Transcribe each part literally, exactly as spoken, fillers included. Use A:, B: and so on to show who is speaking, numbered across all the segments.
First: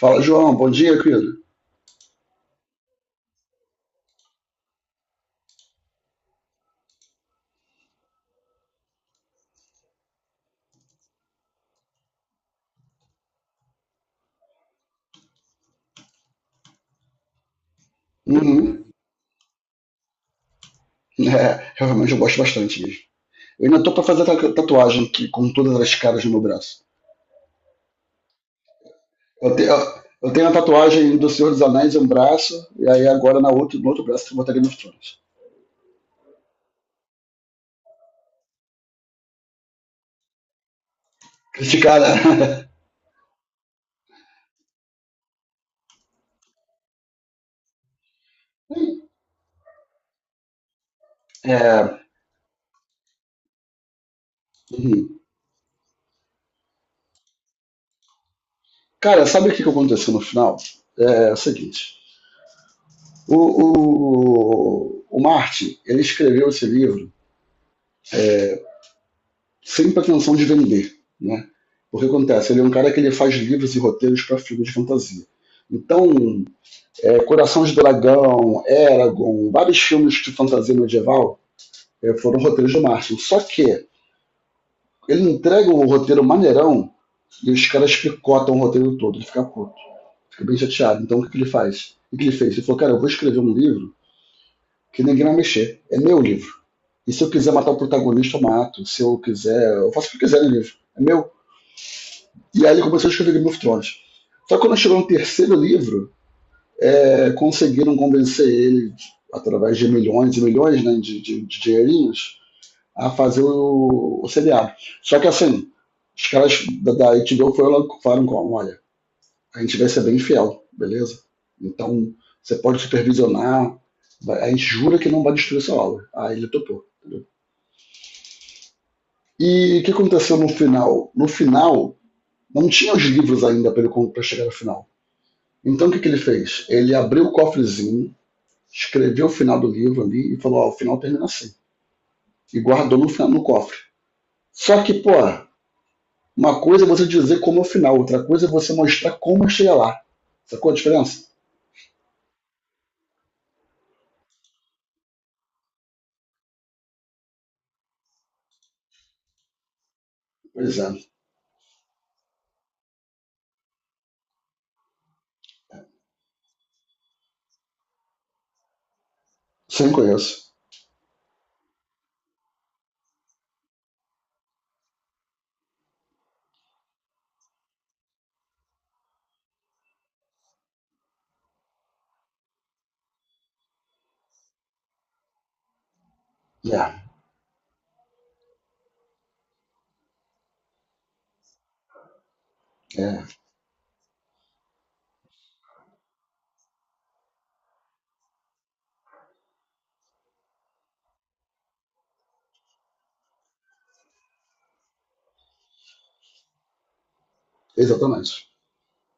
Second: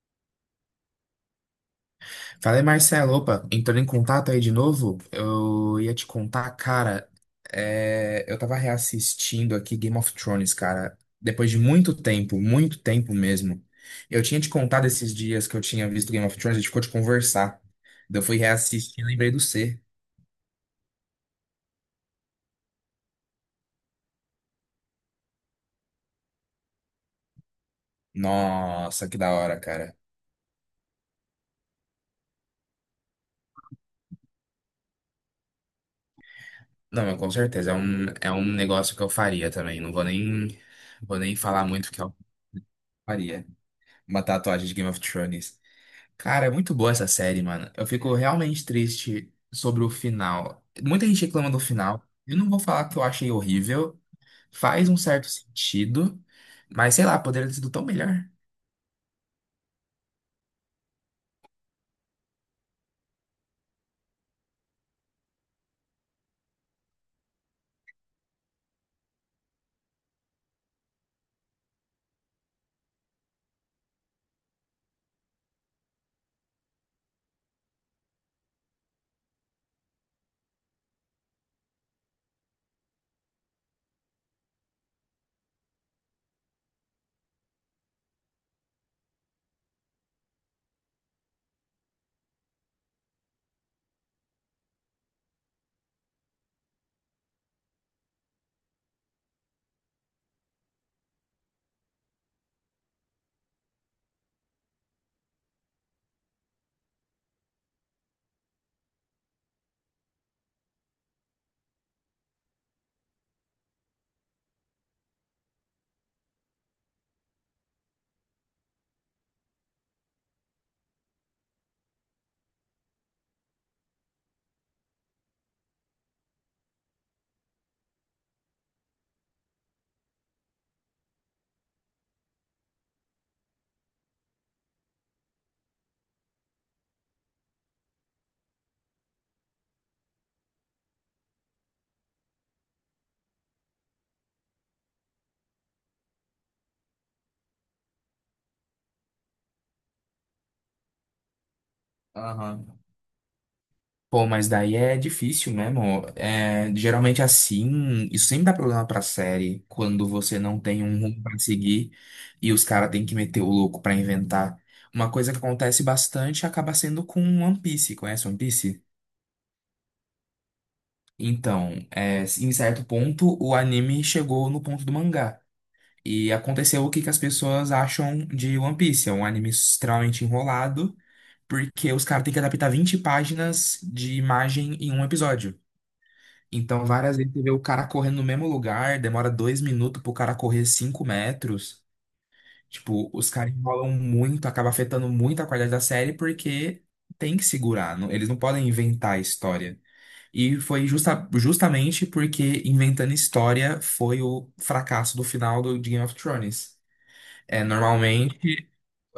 A: Fala, João, bom dia, querido.
B: Falei, Marcelo, opa, entrando em contato aí de novo, eu ia te contar, cara, é, eu tava reassistindo aqui Game of Thrones, cara, depois de muito tempo, muito tempo mesmo. Eu tinha te contado esses dias que eu tinha visto Game of Thrones, a gente ficou de conversar. Daí Eu fui
A: Uhum.
B: reassistir e lembrei do C.
A: É, realmente eu gosto bastante mesmo. Eu ainda tô pra fazer a tatuagem que, com todas as caras no meu braço.
B: Nossa, que da
A: Eu
B: hora,
A: tenho, eu
B: cara.
A: eu tenho a tatuagem do Senhor dos Anéis em um braço, e aí agora na outro, no outro braço eu botaria no Thrones.
B: Não, mas com certeza, é um, é um negócio que eu faria também, não vou nem, vou nem falar muito o
A: Criticar,
B: que eu
A: né?
B: faria. Uma tatuagem de Game of Thrones. Cara, é muito boa essa série, mano. Eu fico realmente triste sobre o final. Muita gente reclama do
A: É,
B: final. Eu não vou falar que eu achei horrível. Faz um
A: uhum.
B: certo sentido. Mas sei lá, poderia ter sido tão melhor.
A: Cara, sabe o que, que aconteceu no final? É, É o seguinte. O, o, o Martin, ele escreveu esse livro sempre a intenção de vender, né? O que acontece, ele é um cara que ele faz livros e roteiros para filmes de fantasia. Então, é, Coração de Dragão, Eragon, vários filmes de fantasia medieval é, foram roteiros do Martin. Só que ele entrega um roteiro maneirão e os caras picotam o roteiro todo. Ele fica puto, fica bem chateado. Então, o que, que ele faz? O que, que ele fez? Ele falou: cara, eu vou escrever um livro que ninguém vai mexer. É meu livro. E se eu quiser matar o protagonista, eu mato. Se eu quiser, eu faço o que eu quiser no livro. É meu. E aí ele começou a escrever Game of Thrones. Só que quando chegou no terceiro livro, é, conseguiram convencer ele, através de milhões e milhões, né, de, de, de dinheirinhos, a fazer o, o seriado. Só que assim, os caras da, da H B O foram logo falaram como, olha, a gente vai ser bem fiel, beleza? Então, você pode supervisionar, vai- a gente jura que não vai destruir essa obra. Aí ele topou. Entendeu? E o que aconteceu no final? No final, não tinha os livros ainda para chegar ao final. Então o que, que ele fez? Ele abriu o cofrezinho, escreveu o final do livro ali e falou: Ó, o final termina assim. E guardou no, final- no cofre. Só que, pô, uma coisa é você dizer como é o final, outra coisa é você mostrar como chega lá. Sacou a diferença?
B: Aham. Pô, mas daí é difícil mesmo. É, geralmente assim, isso sempre dá problema pra série, quando você não
A: Pois
B: tem
A: é.
B: um rumo pra seguir e os caras têm que meter o louco pra inventar. Uma coisa que acontece bastante acaba sendo com One Piece. Conhece One Piece?
A: Sim, conheço.
B: Então, é, em certo ponto, o anime chegou no ponto do mangá. E aconteceu o que, que as pessoas acham de One Piece. É um anime extremamente enrolado, porque os caras têm que adaptar vinte páginas de imagem em um episódio. Então,
A: É,
B: várias vezes você vê o cara correndo no mesmo lugar, demora dois minutos pro cara correr cinco metros. Tipo,
A: é,
B: os caras enrolam muito, acaba afetando muito a qualidade da série, porque tem que segurar. não- Eles não podem inventar a história. E foi justa- justamente porque Inventando História foi o fracasso do final do de Game of Thrones. É,
A: Exatamente.
B: normalmente,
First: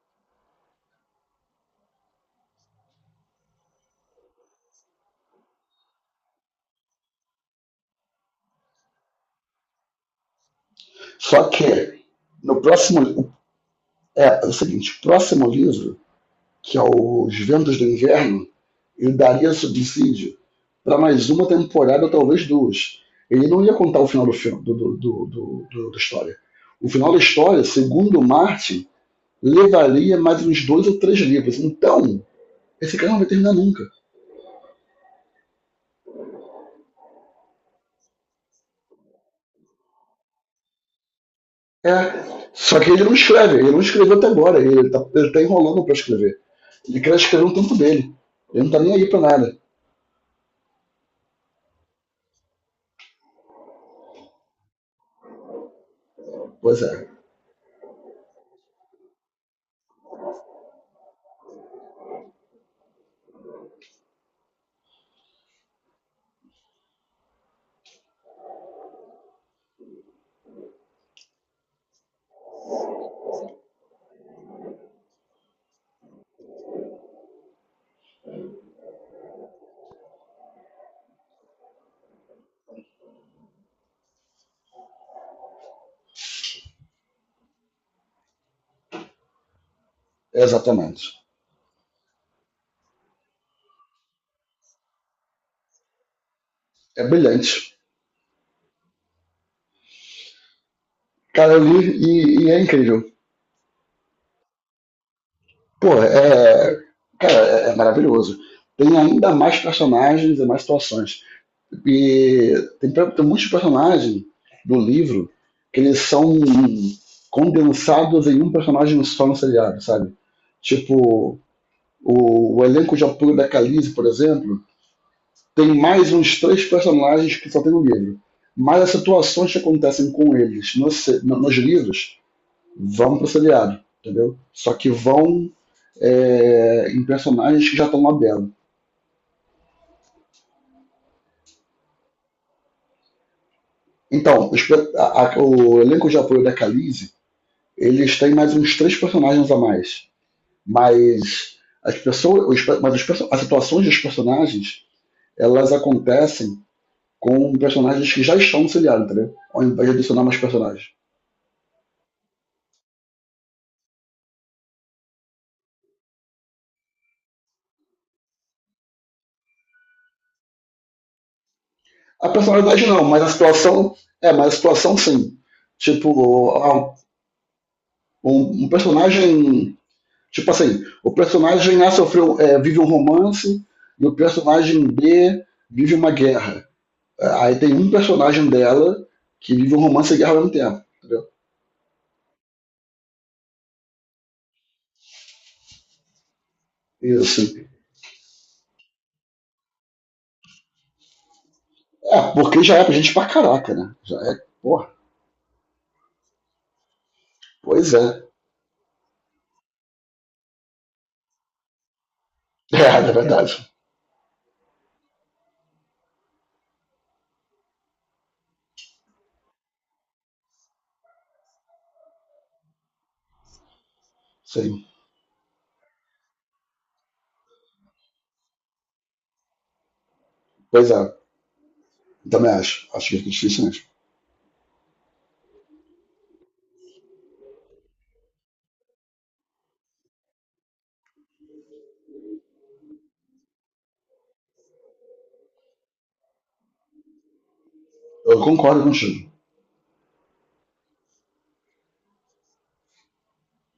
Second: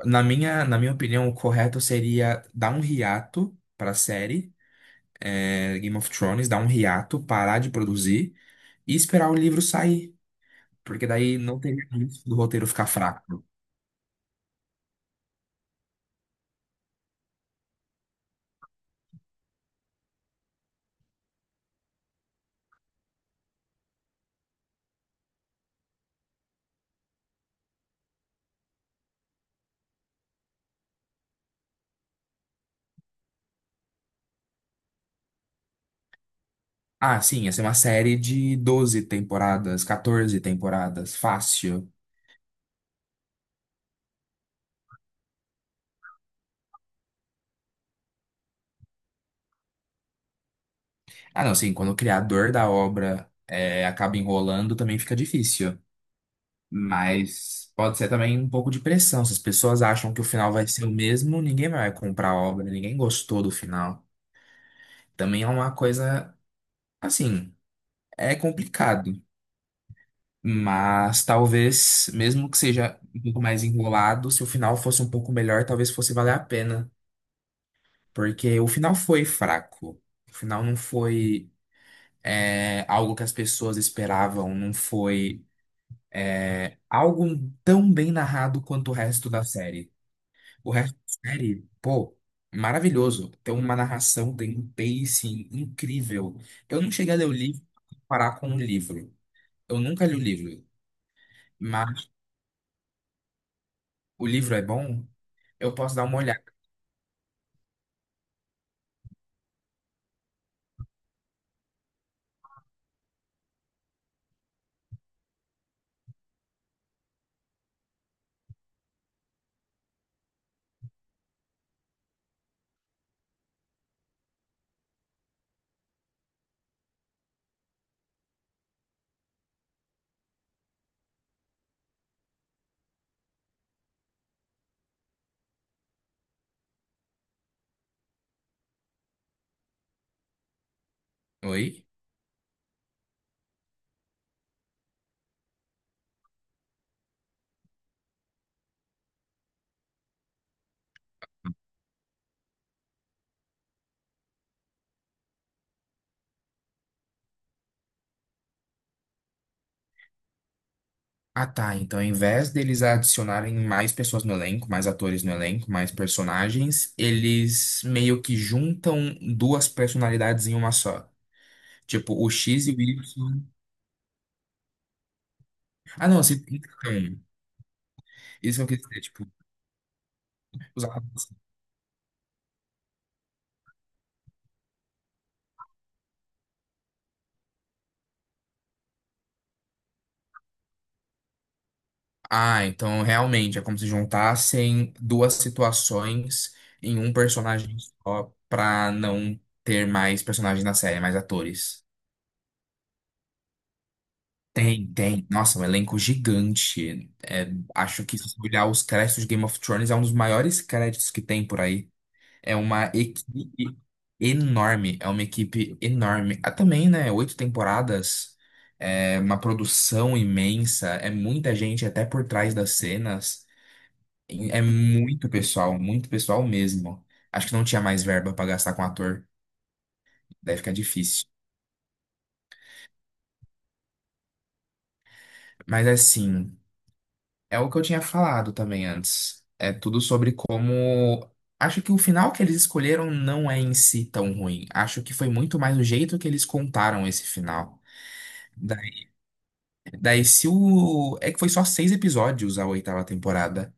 B: na minha, na minha opinião, o correto seria dar um hiato para a série, é, Game of Thrones, dar um hiato, parar de produzir e esperar o livro sair. Porque daí
A: Só
B: não teria
A: que,
B: risco do
A: no
B: roteiro ficar
A: próximo.
B: fraco.
A: É, é o seguinte: o próximo livro, que é Os Ventos do Inverno, ele daria subsídio para mais uma temporada, talvez duas. Ele não ia contar o final do filme, do, do, do, do, do- da história. O final da história, segundo Martin, levaria mais uns dois ou três livros. Então, esse cara não vai terminar nunca.
B: Ah, sim, ia ser uma série de doze temporadas, quatorze temporadas, fácil.
A: É. Só que ele não escreve, ele não escreveu até agora, ele tá, ele tá enrolando para escrever. Ele quer escrever um tempo dele. Ele não tá nem aí para nada.
B: Ah, não, sim, quando o criador da obra é, acaba enrolando, também fica difícil.
A: Pois é,
B: Mas pode ser também um pouco de pressão. Se as pessoas acham que o final vai ser o mesmo, ninguém vai comprar a obra, ninguém gostou do final. Também é uma coisa, assim, é complicado. Mas talvez, mesmo que seja um pouco mais enrolado, se o final fosse um pouco melhor, talvez fosse valer a pena. Porque o final foi fraco. O final não foi, é, algo que as pessoas esperavam, não foi, é, algo tão bem narrado quanto o resto da série. O resto
A: exatamente.
B: da série, pô, maravilhoso. Tem uma narração, tem um pacing incrível. Eu não
A: É
B: cheguei a ler o livro
A: brilhante.
B: pra comparar com o livro. Eu nunca li o livro,
A: Cara, eu li
B: mas
A: e, e é incrível.
B: o livro é bom, eu posso
A: Pô,
B: dar uma olhada.
A: é. Cara, é é maravilhoso. Tem ainda mais personagens e mais situações. E tem, tem muitos personagens do livro que eles são condensados em um personagem só no seriado, sabe? Tipo, o, o elenco de apoio da Khaleesi, por exemplo, tem mais uns três personagens que só tem no livro. Mas as situações que acontecem com eles no nos livros vão pro seriado, entendeu? Só que vão é, em personagens que já estão lá dentro.
B: Oi?
A: Então, a- a- o elenco de apoio da Khaleesi, eles têm mais uns três personagens a mais. Mas as pessoas, os mas os as situações dos personagens, elas acontecem com personagens que já estão no seriado, entendeu? Ao invés de adicionar mais personagens.
B: Ah, tá. Então, ao invés deles adicionarem mais pessoas no elenco, mais atores no elenco, mais personagens, eles meio que juntam duas personalidades em uma só. Tipo,
A: A
B: o X e o
A: personalidade não, mas a
B: Y.
A: situação, é, mas a situação sim.
B: Ah, não, se...
A: Tipo, ah,
B: então, isso
A: um, um
B: que eu quis dizer, tipo,
A: personagem. Tipo assim,
B: os
A: o
B: atores.
A: personagem A sofreu, é, vive um romance e o personagem B vive uma guerra. Aí tem um personagem dela que vive um romance e guerra ao mesmo tempo. Entendeu?
B: Ah, então realmente é como se juntassem duas situações em um
A: Isso.
B: personagem só pra não ter mais personagens na série, mais atores.
A: É, porque já é pra gente pra caraca, né? Já é. Porra.
B: Tem, tem. Nossa, um elenco gigante. É,
A: Pois
B: acho
A: é.
B: que se você olhar os créditos de Game of Thrones, é um dos maiores créditos que tem por aí. É uma
A: É, na verdade.
B: equipe enorme, é uma equipe enorme. Ah, também, né? Oito temporadas, é uma produção imensa, é muita gente até por trás das cenas. É
A: Sim.
B: muito pessoal, muito pessoal mesmo. Acho que não tinha mais verba pra gastar com ator. Deve ficar
A: Pois é.
B: difícil.
A: Também acho. Acho que é difícil mesmo.
B: Mas assim, é o que eu tinha falado também antes. É tudo sobre como. Acho que o final que eles escolheram não é em si tão ruim. Acho que foi muito mais o jeito que eles contaram esse final.
A: Eu concordo
B: Daí,
A: contigo.
B: daí se o. É que foi só seis episódios a oitava temporada.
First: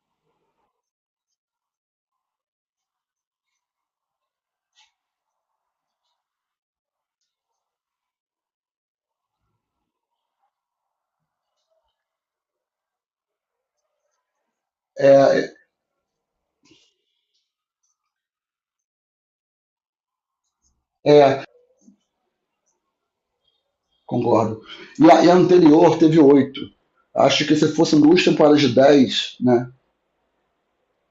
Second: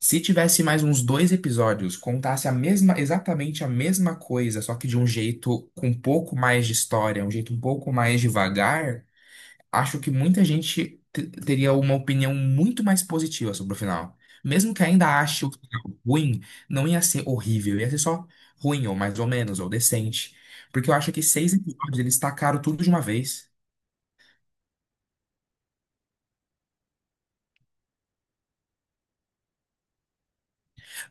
B: Se tivesse mais uns dois episódios, contasse a mesma, exatamente a mesma coisa, só que de um jeito com um pouco mais de história, um jeito um pouco mais devagar, acho que muita gente te- teria uma opinião muito mais positiva sobre o final. Mesmo que ainda ache
A: É,
B: o final ruim, não ia ser horrível, ia ser só ruim, ou mais ou menos, ou decente. Porque eu acho que
A: é
B: seis episódios eles tacaram tudo de uma vez.
A: concordo. E a, e a anterior teve oito. Acho que se fossem duas temporadas de dez, né?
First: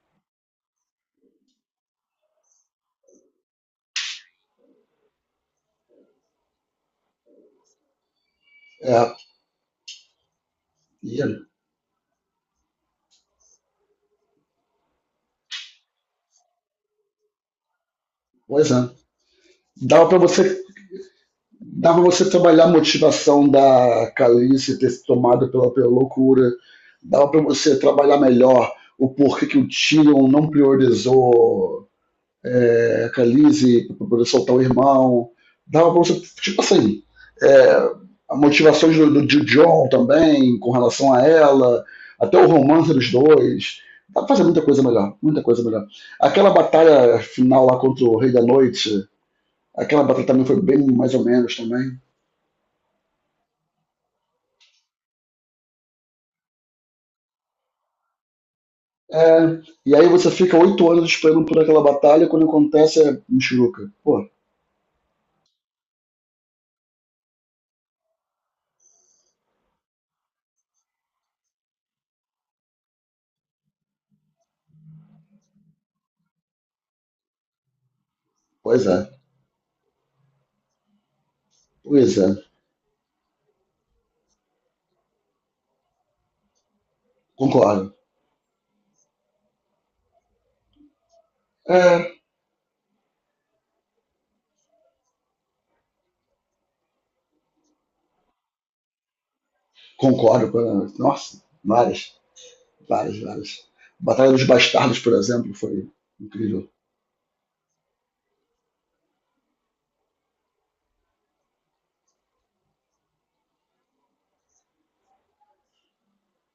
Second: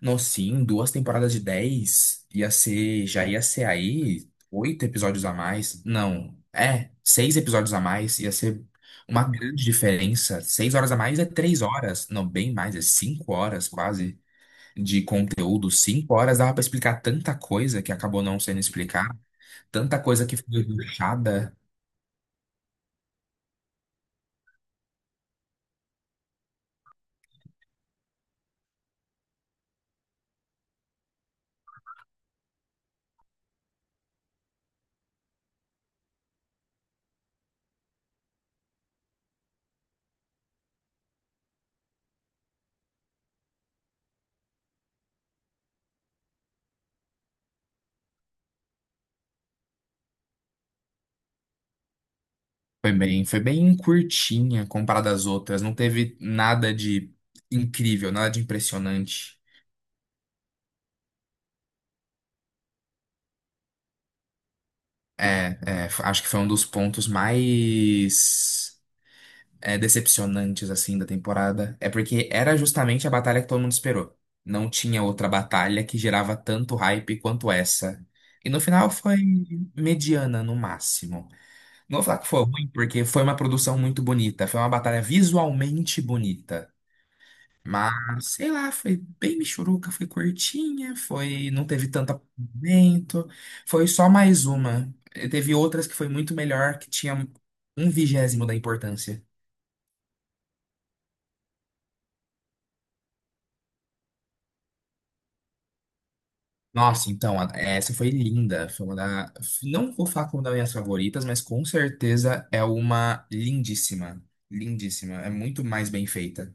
B: Não, sim, duas temporadas de dez ia ser, já ia ser aí oito episódios a mais. Não, é, seis episódios a mais ia ser
A: É.
B: uma grande diferença. Seis horas a mais
A: E,
B: é três horas, não, bem mais, é cinco horas quase de conteúdo. Cinco horas dava pra explicar tanta coisa que acabou não sendo
A: pois é.
B: explicada, tanta
A: Dava para
B: coisa que
A: você
B: foi deixada.
A: dava pra você trabalhar a motivação da Calice ter se tomado pela, pela loucura, dava para você trabalhar melhor o porquê que o Tion não priorizou é, a Calice para poder soltar o irmão, dava para você, tipo assim, é, a motivação do, do, do John também com relação a ela, até o romance dos dois, dá pra fazer muita coisa melhor, muita coisa melhor. Aquela batalha final lá contra o Rei da Noite, aquela batalha também foi bem mais ou menos também.
B: Foi bem, foi bem curtinha comparada às outras, não teve nada de incrível, nada de impressionante.
A: É, e aí você fica oito anos esperando por aquela batalha, quando acontece é Michuruca. Pô,
B: É, é, f- acho que foi um dos pontos mais é, decepcionantes assim da temporada. É porque era justamente a batalha que todo mundo esperou. Não tinha outra batalha que gerava tanto hype quanto essa. E no
A: pois
B: final
A: é,
B: foi mediana no máximo. Não vou
A: pois
B: falar
A: é,
B: que foi ruim, porque foi uma produção muito bonita. Foi uma batalha visualmente bonita.
A: concordo.
B: Mas, sei lá, foi bem michuruca, foi curtinha, foi, não teve tanto
A: É,
B: acompanhamento, foi só mais uma. E teve outras que foi muito melhor, que tinha um vigésimo da importância.
A: concordo, com- nossa, várias, várias, várias. Batalha dos Bastardos, por exemplo, foi incrível.
B: Nossa, então, a- essa foi linda. Foi uma da, não vou falar como das minhas favoritas, mas com certeza é uma lindíssima. Lindíssima. É muito mais bem feita.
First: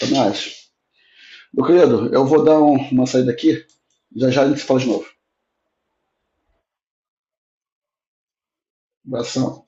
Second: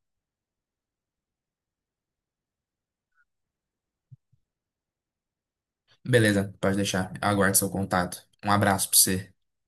A: Também acho. Meu querido, eu vou dar um- uma saída aqui, já já a gente se fala de novo.
B: Beleza, pode deixar. Eu aguardo seu contato. Um abraço pra você.
A: Abração.